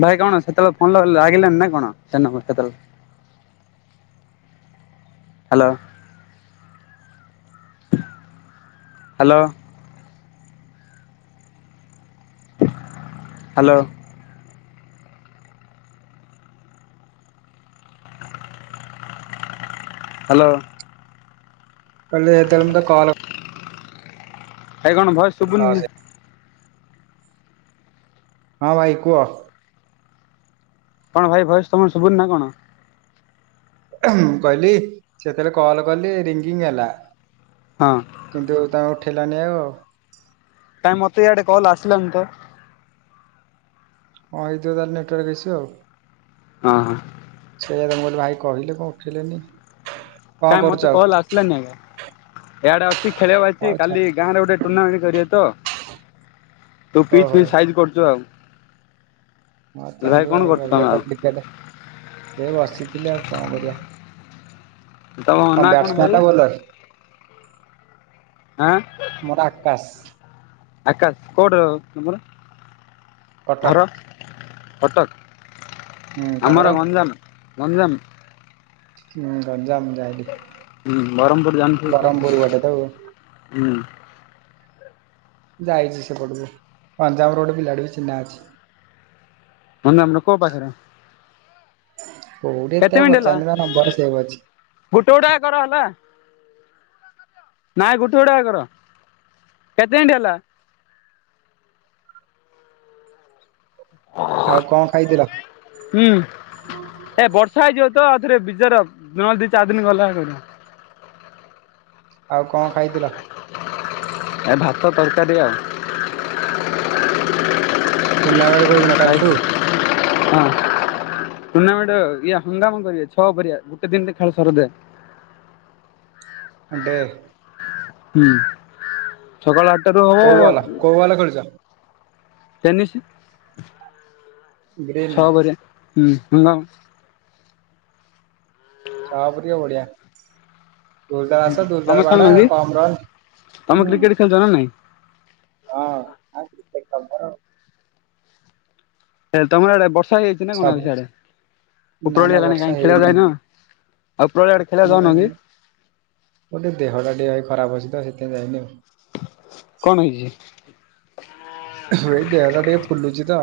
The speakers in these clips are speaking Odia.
ଭାଇ କଣ ସେତେବେଳେ phone [unintelligible] hello. Hello. Hello. Hello. କହିଲେ ଯେତେବେଳେ ମତେ କଲ ଭାଇ କଣ ଭଏସ ଲସ୍ ଶୁଭୁନି? ହଁ ଭାଇ କୁହ। କଣ ଭାଇ ଭଏସ୍ ତମର ଶୁଭୁନି ନା କଣ? ମୁଁ କହିଲି ସେତେବେଳେ କଲ କଲି ରିଙ୍ଗିଙ୍ଗ ହେଲା ହଁ କିନ୍ତୁ ତାଙ୍କୁ ଉଠେଇଲାନି ଆଉ। କାଇଁ ମତେ ଇଆଡେ କଲ ଆସିଲାନି ତ। କଣ ହେଇଥିବ ତାହେଲେ ନେଟୱାର୍କ ଇସ୍ୟୁ ଆଉ। ହଁ ହଁ। ସେଇଆ ତ ମୁଁ କହିଲି ଭାଇ କହିଲେ କଣ ଉଠିଲେନି। କାଇଁ ମତେ କଲ ଆସିଲାନି ଆଜ୍ଞା ଏଆଡେ ଅ କି ଖେଳିବାକୁ ହଉ ଆସିଚି ଛାଡ କାଲି ଗାଁରେ ଗୋଟେ ଟୁର୍ଣ୍ଣାମେଣ୍ଟ କରିବେ ତ। ତୁ ହଉ ପିଚ ଫିଚ ହଉ। ସାଇଜ କରୁଚୁ ଆଉ। ହଁ ଭାଇ ଚାଲୁ କଣ ଆଉ କରୁଛୁ ତମେ ଭାବିସତ ଆଉ କ୍ରିକେଟ ସେ ବସିଥିଲି ଆଉ କଣ କରିବା। ତମ ହଁ ନାଁ କଣ ଭାଇ ବ୍ୟାଟ୍ସମନ୍ ନା ବୋଲର? ଆଁ ମୋର ଆକାଶ। ଆକାଶ କଉଠ ତମର? କଟକ। ଘର ହୁଁ କଟକ ତମର? ଆମର ଗଞ୍ଜାମ ଗଞ୍ଜାମ। ହୁଁ ଗଞ୍ଜାମ ଜାଣିଲି। ହୁଁ ବରହମ୍ପୁର ଜାଣିଥିବ ଗୋଟେ ଆଉ। ତ ହୁଁ। ଯାଇଛି ସେପଟକୁ ଗଞ୍ଜାମରେ ଗୋଟେ ପିଲାଟେ ବି ଚିହ୍ନା ଅଛି। ଗଞ୍ଜାମର କୋଉ ପାଖେରେ? କୋଉଠି ଏତେ କେତେ ଆଉ ମିନିଟ ହେଲା ପଚାରନି ତା ନମ୍ବର ସେଭ୍ ଅଛି। ଗୋଟେ ଗୋଟେ କର ହେଲା। ନାଇଁ ଗୋଟେ ଗୋଟିକା କର କେତେ ମିନିଟ୍ ହେଲା। ଆଉ କଣ ଖାଇଥିଲ? ହୁଁ। ଏ ବର୍ଷା ହେଇଯିବ ତ ଆଉ ଥରେ ବିଯାର ନହେଲେ ଦି ଚାରି ଦିନ ଗଲେ ହେ କରିଆ। ଆଉ କଣ ଖାଇଥିଲ? ଏ ଭାତ, ତରକାରି ଆଉ। [unintelligible] ଖାଇ ହଁ। ଟୁର୍ଣ୍ଣାମେଣ୍ଟ ଇଏ ହଙ୍ଗାମ କରିବେ ଛଅ କରିଆ ଗୋଟେ ଦିନରେ ଖେଳ ସରିଦେ। ଅଣ୍ଡେ। ହୁଁ ସକାଳ ଆଠଟାରୁ କୋଉ ହବ ବଲ କୋଉ ବଲ ଖେଳୁଛ? ଟେନିସି। ଗ୍ରେମେ। ହୁଁ ହାଲୋ। ଛଅ ପୁରିଆ ବଢିଆ। ଦୁଲଦାଲ ଆସ ତମେ ଦୁଲଦାଲ ଖେଳୁନ ବାଡା କି କମ ରନ, ହୁଁ। ହଁ। ସେ କଭର। ହେ ତମର ଆଡେ ବର୍ଷା ହେଇଯାଇଛି ନା କଣ ଆଉ ସବୁ ସିଆଡେ ନା ଉପରଓଳି ନା ହେଲାଣି କାହିଁ ଖେଳିଆକୁ ଯାଇନ? ଆଉ ଉପରଓଳି ଆଡେ ଖେଳିବାକୁ ନା ଯାଉନ କି ମୋର ଟିକେ ଦେହ ଟା ଟିକେ ଭାଇ ଖରାପ ଅଛି ତ ସେଥିପାଇଁ ଯାଇନି ଆଉ। କଣ ହେଇଛି? ହଁ ଏଇ ଦେହଟା ଟିକେ ଫୁଲୁଛି ତ।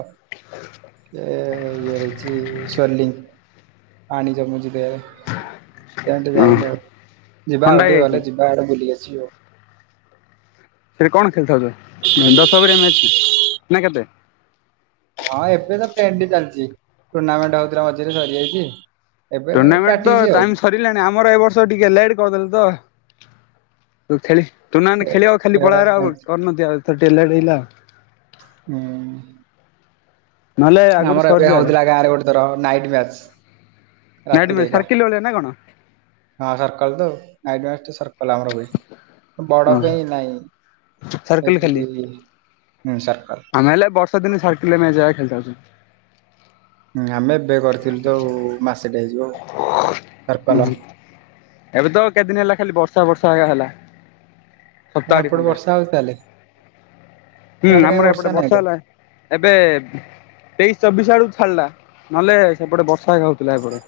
ଏ ଇଏ ହେଇଛି ଶୋର୍ଲିଙ୍ଗ ପାଣି ଜମୁଚି ଦେହେରେ। ସେଥିପାଇଁ ଟିକେ ହଁ ଯାଇନି ଆଉ ଯିବା ଥଣ୍ଡା ଆଉ ଟିକେ ହେଇଯାଇଛି ଗଲେ ଯିବା ଆଡେ ବୁଲି ଆସି ଜିଓ। ସେଠି କଣ ଖେଳି ଥାଉଚ ଉଁ ଦଶ ଓଭରିଆ ମ୍ୟାଚ ନା କେତେ? ହଁ ଏବେ ତ ପେଣ୍ଡି ଚାଲିଛି ଟୁର୍ଣ୍ଣାମେଣ୍ଟ ହଉଥିଲା ମଝିରେ ସରିଯାଇଚି ଟୁର୍ଣ୍ଣାମେଣ୍ଟ ତ ଟାଇମ୍ ସରିଲାଣି ଆମର ଏ ବର୍ଷ ଟିକେ ଲେଟ୍ କରିଦେଲେ ତ। ଖେଳି ଟୁର୍ଣ୍ଣାମେଣ୍ଟ ଏ ଖେଳିଆକୁ ଖାଲି ଖେଳରେ ପଳେଇ ଆଇଲ କଣ ଆଉ ଅଛି? କର ନାହାନ୍ତି ଆଉ ଏଥର ଟିକେ ଲେଟ୍ ହେଇଗଲା ଆଉ। ହୁଁ। ନହେଲେ ଆଗରୁ ଆମର ଏବେ ସରିଯାଏ ହଉଥିଲା ଗାଁରେ ଗୋଟେ ଥର ନାଇଟ ମ୍ୟାଚ। ନାଇଟ୍ ରାତିିରେ ମ୍ୟାଚ୍ ଏକା ସାର୍କିଲ୍ ଭଳିଆ ନା କଣ? ହଁ ସର୍କଲ୍ ତ ଆଉ ନାଇଟି ମ୍ୟାଚଟା ସର୍କ ଲ ଆମର ହୁଏ ହଁ ବଡ ପାଇଁ ନାଇଁ ଏତିିକି ହଁ ନହେଲେ ବର୍ଷା ଦିନେ ସର୍କଲେ ମ୍ୟାଚ ହଏ ଖେଳିଥାଉ ଚୁ। ହଁ ଆମେ ଏବେ କରିଥିଲୁ ତ ଆଉ ମାସଟେ ହେଇ ହେଇଯିବ ହୁଁ ଏବେ ତ କେତେଦିନ ହେଲା ଖାଲି ବର୍ଷା ବର୍ଷା ଏୟା ହେଲା। ତମ ସପ୍ତାହଟି ସେପଟେ ଖଣ୍ଡେ ବର୍ଷା ହଉଚି ତାହେଲେ। ହୁଁ ଇଆଡେ କାଇଁ ଆମର ଏପଟେ ନାହିଁ ତ ବର୍ଷା ହେଲା ହେ ଏବେ ତେଇଶି ଚବିଶ ଆଡୁ ଛାଡ, ନହେଲେ ସେପଟେ ବର୍ଷା ହେକା ହଉଥିଲା ଏପଟେ।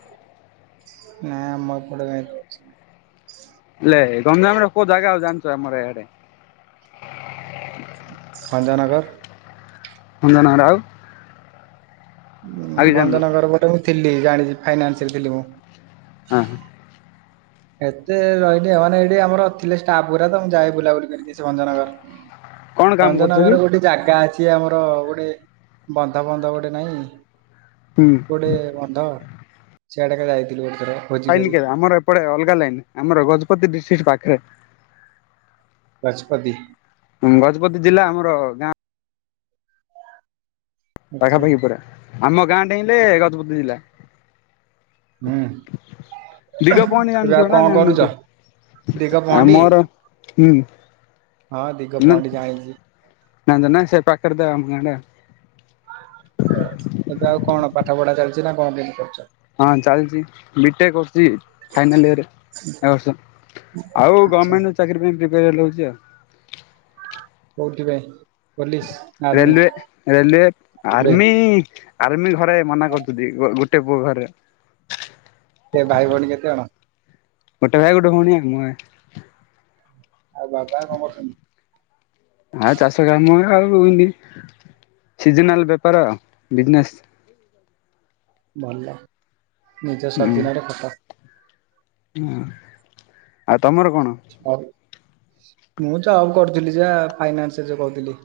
ନାଇଁ ଆମ ଏପଟେ କାଇଁ ବର୍ଷା ନାଇଁ। ଲେ ଗଞ୍ଜାମର କୋଉ ଜାଗା ଆଉ ଜାଣିଛ ଆମର ଏଆଡେ? ସଞ୍ଜନଗର। ଭଞ୍ଜନଗର, ଆଉ ଆଉ କିଛି ଜାଣିନ ଭଞ୍ଜନଗର ପଟେ ମୁଁ ଥିଲି ଜାଣିଛି ଫାଇନାନ୍ସରେ ଥିଲି ମୁଁ। ହଁ ହ। ଏତେ ରହିନି ଆଉ ମାନେ ଏଇଠି ଆମର ଥିଲେ ଷ୍ଟାଫ୍ ଗୁରା ତ ମୁଁ ଯାଏ ବୁଲାବୁଲି କରିକି ଆସେ ସେ ଭଞ୍ଜନଗର କଣ କାମ କରୁଛ କି ଭଞ୍ଜନଗରରେ ଗୋଟେ ଜାଗା ଅଛି। ଯେ ଆମର ଗୋଟେ ବନ୍ଧ ବନ୍ଧ ଗୋଟେ ନାଇଁ ହୁଁ ଗୋଟେ ବନ୍ଧ ସିଆଡ଼େ ଏକା ଯାଇଥିଲୁ ଗୋଟେ ଥର ଭୋଜି ପାଇନି କରି। କେବେ ଆମର ଏପଟେ ଅଲଗା ଲାଇନ୍ ଆମର ଗଜପତି ଡିଷ୍ଟ୍ରିକ୍ଟ୍ ଗଜପତି ପାଖରେ। ଗଜପତି ଜିଲ୍ଲା ଆମର ଗାଁ ଆଚ୍ଛା ପାଖାପାଖି ପୁରା ଆମ ଗାଁ ଡେଇଁଲେ ଗଜପତି ଜିଲ୍ଲା ହୁଁ। ଦିଗ ପହଣ୍ଡି ଏବେ ଆଉ ଜାଣିଥିବ ନା କଣ ଜାଣି ନ କରୁଚ? ଦିଗ ଥିବ? ପହଣ୍ଡି ଆମର ହୁଁ। ହଁ ଦିଗ ପହଣ୍ଡି ଯାଣିଛି। ଜାଣିଚନା ସେ ପାକରେ ତ ଆମ ଗାଁ ଟା। ଏବେ ଆଉ କଣ ପାଠ ପଢା ଚାଲିଛି ନା କଣ କେମତି କରୁଛ? ହଁ ଚାଲିଛି, ବି ଟେକ କରୁଛି ଫାଇନାଲ ଇୟର ଏ ବର୍ଷ। ଆଉ ଆଚ୍ଛା ଗମେଣ୍ଟ ଚାକିରୀ ପାଇଁ ପ୍ରିପାର ହେଉଚି ଆଉ। କଉଥିିରେ? ରେଲୱେ ରେଲୱେ ଏବେ ଆର୍ମି। ଆର୍ମି ଘରେ ମନା କରୁଛନ୍ତି ଗୋଟେ ପୁଅ ଘରେ। ସେ ଭାଇ ଭଉଣୀ କେତେ ଜଣ? ଗୋଟେ ଭାଇ ଗୋଟେ ଭଉଣୀ ଆଉ ମୁ ଆଉ। ଆଉ ବାପା କଣ ଆଉ କରୁଚନ୍ତି? ଚାଷ [unintelligible] ସିଜନାଲ ବେପାର ବିଜନେସ୍। ଭଲ ନିଜ ସ୍ୱାଦିନରେ ଖଟ। ହୁଁ ଆଉ ତମର କଣ? ହଉ ମୁଁ ଜବ କରୁଥିଲି ଯା ଫାଇନାନ୍ସ ରେ ଯଉ କହୁଥିଲି।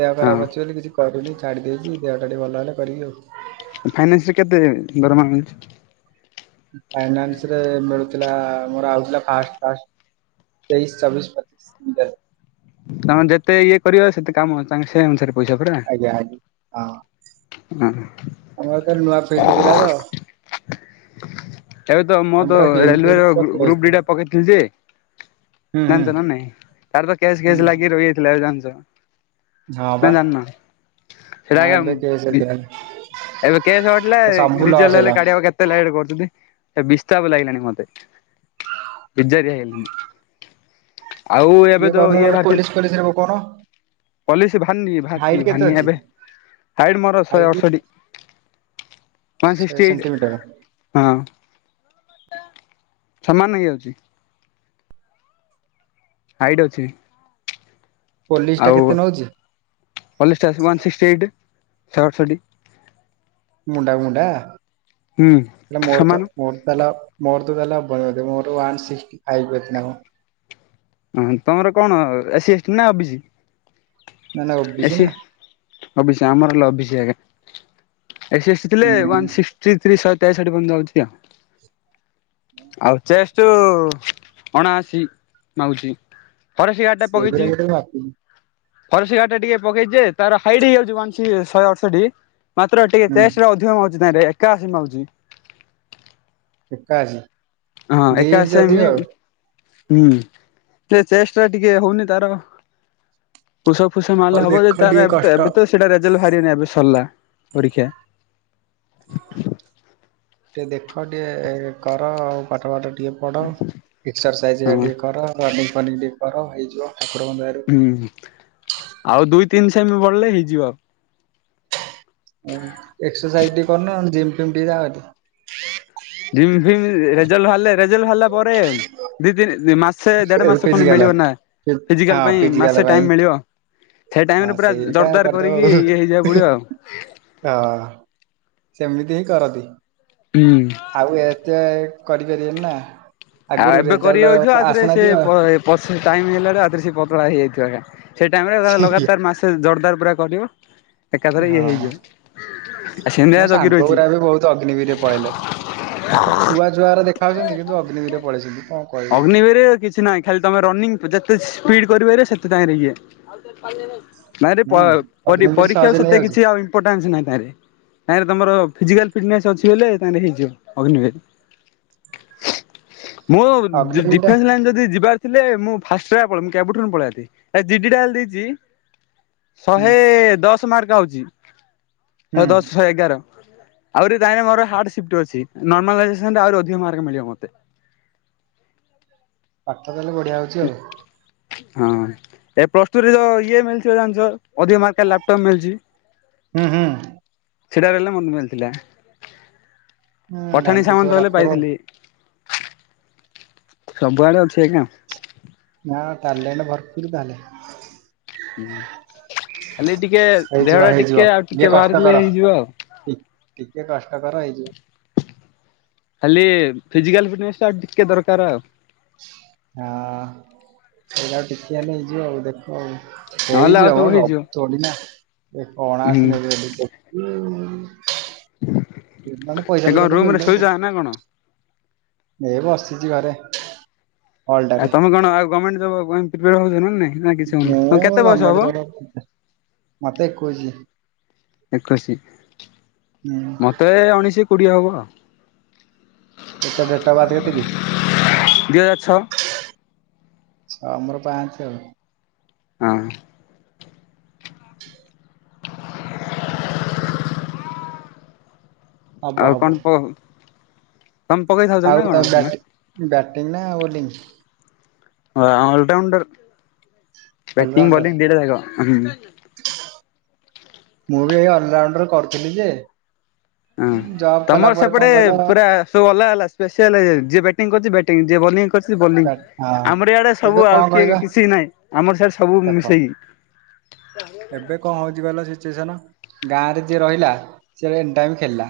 ଦେହ ହଁ ଖରାପ ଅଛି ବୋଲି କିଛି କରୁନି, ଛାଡି ଦେଇଛି। ଦେହଟା ଟିକେ ଭଲ ହେଲେ କରିବି ଆଉ। ଫାଇନାନ୍ସରେ କେତେ ଦରମା ଅଛି। ଫାଇନାନ୍ସ ରେ ମିଳୁଥିଲା ମୋର ଆଉଥିଲା ଫାଷ୍ଟ୍ ଫାଷ୍ଟ୍ ତେଇଶ, ଚବିଶ, ପଚିଶି ଏମିତି ଆଉ ତମେ ଯେତେ ଇଏ କରିବ ସେତେ କାମ ତାଙ୍କେ ସେ ଅନୁସାରେ। ପଇସା ପରା ଆଜ୍ଞା ଆଜ ହଁ। ହଁ ଆମର ତ ନୂଆ ଫିଲ୍ଡ ଥିଲା ତ। ଏବେ ତ ମୁଁ ଆମେ ତ ପୁରା ଗେମ୍ ରେଲୱ ଫେମ୍ ର ପୁରା କ୍ଲୋଜ୍ ଗ୍ରୁପ ଡି ଥିଲୁ। ଟା ପକେଇଥିଲି ଯେ ହୁଁ ହୁଁ ଜାଣିଛ ନା ନାଇଁ। ତାର ତ କେସ କାସ୍ ଲାଗି ହୁଁ ରହିଯାଇଥିଲା ଜାଣିଛ। ହଁ ନା ବା ଜାଣିନ ସେଇଟା ହଁ ଏବେ କେସ୍ ଆଜ୍ଞା ଏଥିପାଇଁ। ଏବେ କେସ ହଟିଲା ରେଜଲ୍ଟ କାଢକୁ କେତେ ଲେଟ କରୁଛନ୍ତି। ଏ ବିସ୍ତାପ ଲାଗିଲାଣିି ମତେ ବିଜାରିଆ ହେଲିଣିି। ଆଉ ଏ ଏବେ ତ କରୁନ ଇଏ ନହେଲେ ବାହାରିଛି। ପୋଲିସ ଫୋଲିସରେ ପକଉନ ପଲିସି ବାରନି କି ବାହାରିଛି ଜି ହାଇଟ୍ କେତେ ଭାରନି ଅଛି? ଏବେ? ହାଇଡ ମର ଶହ ହାଇଟ୍ ଅଡସଠି। ୱାନ ଶହେ ଶିଷ୍ଟି ଏଇଟି ସେଣ୍ଟିମିଟର ହଁ। ସମାନ ହେଇଯାଉଛି। ହାଇଟ୍ ଅଛି। ପୋଲିସ ଟା କେତେ ଆଉ, ନଉଛି ପୋଲିସ ଟା ଅଛି ୱାନ ସିଷ୍ଟି ଏଇଟି। ସହର ସଟି ମୁଣ୍ଡା ମୁଣ୍ଡା ସମାନ ମୁହରତ-ମୁର ତା ହେଲେ ମୋର [unintelligible] ମୋର ୱାନେ ଶିଷ୍ଟୀ ଆଇ ବେତ୍ ନ କଣ ହଁ ତମର କଣ ଏସି ଏସ୍ ଏଟି ନା O B C? SC OBC ଆମର ହେଲେ ଓବିଶି ଆଜ୍ଞା। ଏସି ଏସ୍ ଟି ଥିଲେ ୱାନ ଶିଷ୍ଟୀ ଥ୍ରୀ, ସହେ ତେଷଠି ପର୍ଯ୍ୟନ୍ତ ଯାଉଛି ଆଉ। ଆଉ ଚେଷ୍ଟ୍ ଅଣାଅଶୀ ମାଗୁଛି। ଫରେଷ୍ଟ ଗାର୍ଡ ଟା ସେଗୁରା ପକେଇଚି। କେତେ ମାପି ଫରେଷ୍ଟ ଗାର୍ଡ ଟା ଟିକେ ପକେଇଚ ଯେ ତାର ହାଇଟ୍ ହେଇଯାଉଛି ୱାନ ସି ଶହେ ଅଠଶଠି। ମାତ୍ର ଟିକେ ହୁଁ ଚେଷ୍ଟ ରେ ଅଧିକ ମାଗୁଚି ତାଇଁରେ ଏକାଅଶୀ ମାଗୁଚି। ଏକାଅଶି। ହଁ ଏକାଅଶି ସେ ମି। ହୁଁ ସେ ଚେଷ୍ଟ ଟା ଟିକେ ହଉନି ତାର। ପୁସଅପ ଫୁସଅପ ହଉ ମାରିଲେ ହବ ଯେ, ଦେଖ ଟିକେ ତାର ଏବେ କଷ୍ଟ ଏବେ ତ ସେଇଟା ରେଜଲ୍ଟ ବାହାରିବନି ଏବେ ସରିଲା। ପରୀକ୍ଷା। ଟିକେ ଦେଖ ଟିକେ କର ଆଉ ପାଠ ଫାଠ। ଟିକେ ପଢ ଏକ୍ସରସାଇଜ ହଁ ହେରା ଟିକେ କର ରନିଙ୍ଗ ଫନିଙ୍ଗ ଟିକେ କର ହେଇଯିବ। ଠାକୁରଙ୍କ ଦୟାରୁ ହୁଁ ଆଉ ଦୁଇ ତିନି ସେମି ବଢିଲେ ହେଇଯିବ। ଏଁ ଏକସରସାଇଜ ଟିକେ କରୁନ ଜିମ୍ ଫିମ୍ ଟିକେ ଯାଅ ତି। ଜିମ ଫିମି ରେଜଲ୍ଟ ବାହାରିଲେ ରେଜଲ୍ଟ ବାହାରିଲା ପରେ ଦି ଦିନ ଦି ମାସେ ଦେଢ ମାସ ଏଲପିଜି ଖଣ୍ଡ ବାଲା ମିଳିବ ନା ଫିଜିକାଲ ହଁ ପାଇଁ ପିଜି ବାଲା ମାସେ ପାଇଁ ଟାଇମ ମିଳିବ। ସେଇ ଟାଇମ ହଁ ରେ ପୁରା ସେଇଟା ଜୋରଦାର କରିଦବ କରିକି ଆଉ ଇଏ ହେଇଯିବାକୁ ପଡିବ ଆଉ। ହଁ ସେମିତି ହିଁ କରନ୍ତି। ହୁଁ ଆଉ ଏତେ କରିପାରିବେନି ନା। ଆଉ ଆଗରୁ ଏବେ କରି ହଉଥିବ ରେଜଲ୍ଟ ଆଉଥରେ ସେ ଆସୁନଥିବ ପ ପଶ ଟାଇମ ହେଲା ଆଡୁ ଆଉଥରେ ସେ ପତଳା ହେଇଯାଇଥିବ ଏକା। ସେଇ ଟାଇମର ଏକା ସେଇଆ। ଲଗାତାର ମାସେ ଜୋରଦାର ପୁରା କରିବ ଏକାଥରେ ଇଏ ହଁ। ହେଇଯିବ। ଆଉ ସେମିତିଆ ମୋ ଜଗି ସାଙ୍ଗ ରହିଛି। ଗୁରା ବି ବହୁତ ଅଗ୍ନିବିରରେ ପଳେଇଲେ ଛୁଆ ଛୁଆଗୁରା ଦେଖ ଖାଉଛନ୍ତି କିନ୍ତୁ ଅଗ୍ନି ବିର ରେ ପଳେଇଛନ୍ତି। ଅଗ୍ନିବିରରେ କିଛି ନାହିଁ ଖାଲି ତମେ ରନିଂ ପ ଯେ ତେ ସ୍ପିଡ କରିପାରିବ ସେତେ ତାଇଁ ରେ ଇଏ। ନାଇଁରେ ପ ହୁଁ ପରି ଅଗ୍ନିବିର ପରୀକ୍ଷାକୁ ସହଜେ ସେତେ ନେଇଯାଉଛି କିଛି ଆଉ ଇମ୍ପୋଟାନ୍ସ ନାହିଁ ତାଇଁରେ ତାଇଁରେ ତମର ଫିଜିକାଲ। ଫିଟନେସ ଅଛି ବେଲେ ତାଇଁ ରେ ହେଇଯିବ ଅଗ୍ନିବିର ମୋ ଡି ଅଗ୍ନିବିର ଟା ଡିଫେନ୍ସ ଲାଇନ ଯଦି ଯିବାର ଥିଲେ ମୁଁ ଫାର୍ଷ୍ଟ ରେ ଏକା ପଳେଇ ମୁଁ କେବଠାରୁ ପଳାନ୍ତି ଏ ଜି ଡି ଟା ହେଲେ ଦେଇଛି। ହୁଁ ଶହେ ଦଶ ମାର୍କ ଆଉଚି ଶହେ ହୁଁ। ଦଶ ଶହେ ଏଗାର। ଆହୁରି ତାଇଁରେ ମୋର ହାର୍ଡ ସିଫ୍ଟ ଅଛି ନର୍ମାଲାଇଯେସନରେ ଆହୁରି ଅଧିକ ମାର୍କ ମିଳିବ ମତେ। [inaudible] ପାଠ ତାହେଲେ ବଢିଆ ହଉଛି ଆଉ। ହଁ ଏ ପ୍ଲସଟୁ ରେ ଯ ଇଏ ମିଳିଥିଵ ଜାଣିଚ ଅଧିକ ମାର୍କ ଲାପଟପ୍ ମିଳୁଚି। ହୁଁ ହୁଁ। ସେଟାରେ ହେଲେ ମତେ ମିଳିଥିଲା ହୁଁ ପଠାଣି ଘାଣ୍ଟୁଥିବ ସାମନ୍ତ ହେଲେ ଲାପଟପ। ପାଇଥିଲି। ସବୁଆଡେ ଅଛି ଆଜ୍ଞା। ନା ଟ୍ୟାଲେଣ୍ଟ ଭରପୁରୁ ତାହାଲେ। ହୁଁ। ଖାଲି ଟିକେ ହେଇଯିବ ଦେହ ଟା ହେଇଯିବ ଟିକେ ଆଉ ଟିକେ କଷ୍ଟ ବାହାରିଲେ ହେଇଯିବ ଆଉ। କଷ୍ଟକର ହେଇଯିବ। ଖାଲି ଫିଜିକାଲ ଫିଟନେସ ଟା ଆଉ ଟିକେ ଦରକାର ଆଉ। ହଁ ସେଇଟା ଆଉ ଟିକେ ହେଲେ ହେଇଯିବ ଆଉ ଦେଖ ଆଉ। ନହେଲେ ଆଉ ହେଇଯିବ ମ ହେଇଯିବ। ସବୁ ଥୋଡି ନା ଏ ହୁଁ ଅଣାଅଶୀ ନେବେ ଟିକେ। ଉଁ। ସେମାନେ ଏ ପଇସା କଣ ଫଇସା ରୁମ ଟିକେ ରେ ଶୋଇଛ ପେଲଦବୁ। ନା କଣ? ଏ ବସିଛି ଘରେ। ଆଉ ହଲଟାରେ ତମେ କଣ ଆଉ ଗମେଣ୍ଟ ଜବ ପାଇଁ ହଉଚ ନା ନାଇ। ମୁଁ ଗମେଣ୍ଟ ଜବ [unintelligible] ମତେ ଏକୋଇଶି। ଏକୋଇଶି ହୁଁ ମତେ ଅଣେଇଶି କୋଡିଏ ହବ ଆଉ। କେତେ ଡେଟ ଅଫ ବାଥ କେତେ କି? ଦି ହଜାର ଛଅ ଛ ମୋର ପାଞ୍ଚେ ଆଉ। ହଁ। [inaudible] ହବ ଆଉ ହବ କଣ ପ ତମେ ପକେଇଥାଉଛ ଆଉ ନା କଣ ତମେ ନା? ବାଟି ବ୍ୟାଟିଂ ନା ବୋଲିଂ? ହ ଅଲରାଉଁଣ୍ଡର୍ ବ୍ୟାଟିଂ ଅଲରାଉଣ୍ଡର ବୋଲିଂ ଦିଟା ଯାଙ୍କ ମୁଁ ବି ଏଇ ଅଲରାଉଣ୍ଡରେ କରୁଥିଲି ଯେ ହଁ ଜବ୍ କଲା ତମର ପରେ ସେପଟେ କଣ କହିଲ ପୁରା ସବୁ ଅଲଗା ଅଲଗା ସ୍ପେସିଆଲ ହେଇଯାଇ ଯିଏ ବାଟିଂ କରୁଛି ଟିଂ ଯେ ବୋଲିଂ କରିଛି ସେ ବୋଲିଂ ବ୍ୟାଟ- ହଁ ଆମର ଆଡେ ଏବେ ସବୁ ଆଉ କଣ କିଏ କହିଲ କିଛି ନାଇଁ ଆମର ସିଆଡେ ସବୁ ଦେଖ ମିଶେଇକି। ଏବେ କଣ ହଉଛି କହିଲ? ସିଚୁଏସନ ଗାଁ ରେ ଯିଏ ରହିଲା ସେ ଆଗ ଏନିଟାଇମ ଖେଳିଲା।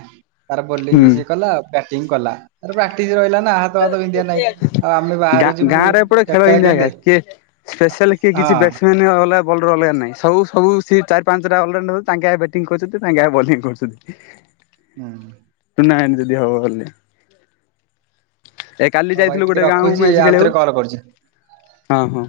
ତାର ବୋଲିଂ ବି ହୁଁ। ସିଏ କଲା ବ୍ୟାଟିଂ କଲା। ତାର ପ୍ରାକ୍ଟିସ ରହିଲା ନା ହାତ ଫାତ ବିନ୍ଧିବା ନାହିଁ ଆଉ ଆମେ ଗାଁ ବାହାରୁ ଯିବୁ ଗାଁରେ ଏପଟେ ଖେଳ କେତେବେଳେ ହିନ୍ତି ଆଞା। କେମିତି କିଏ ସ୍ପେଶାଲ କିଏ ହଁ କିଛି ବ୍ୟାଟସମ୍ୟାନ୍ ଅଲଗା ବୋଲର ର ଅଲଗା ନାଇଁ। ସବୁ ସବୁ ସିଏ ଚାରି ପାଞ୍ଚଟା ଅଲରାଉଣ୍ଡର ତାଙ୍କେ ଆଗେ ବ୍ୟାଟିଂ କରୁଛନ୍ତି ତାଙ୍କେ ଆଗେ ବୋଲୀଙ୍ଗ କରୁଛନ୍ତି। ହୁଁ। ନାଇନ ଯଦି ହବ ହେଲେ ଏ କାଲି ହଉ ଭାଇ ଯାଇଥିଲୁ ଟିକେ ଗୋଟେ ଗାଁକୁ ରଖୁଛି ମ୍ୟାଚ ଆଉଥରେ ଖେଳିବାକୁ। କଲ୍ କରୁଛି। ହଁ ହଁ।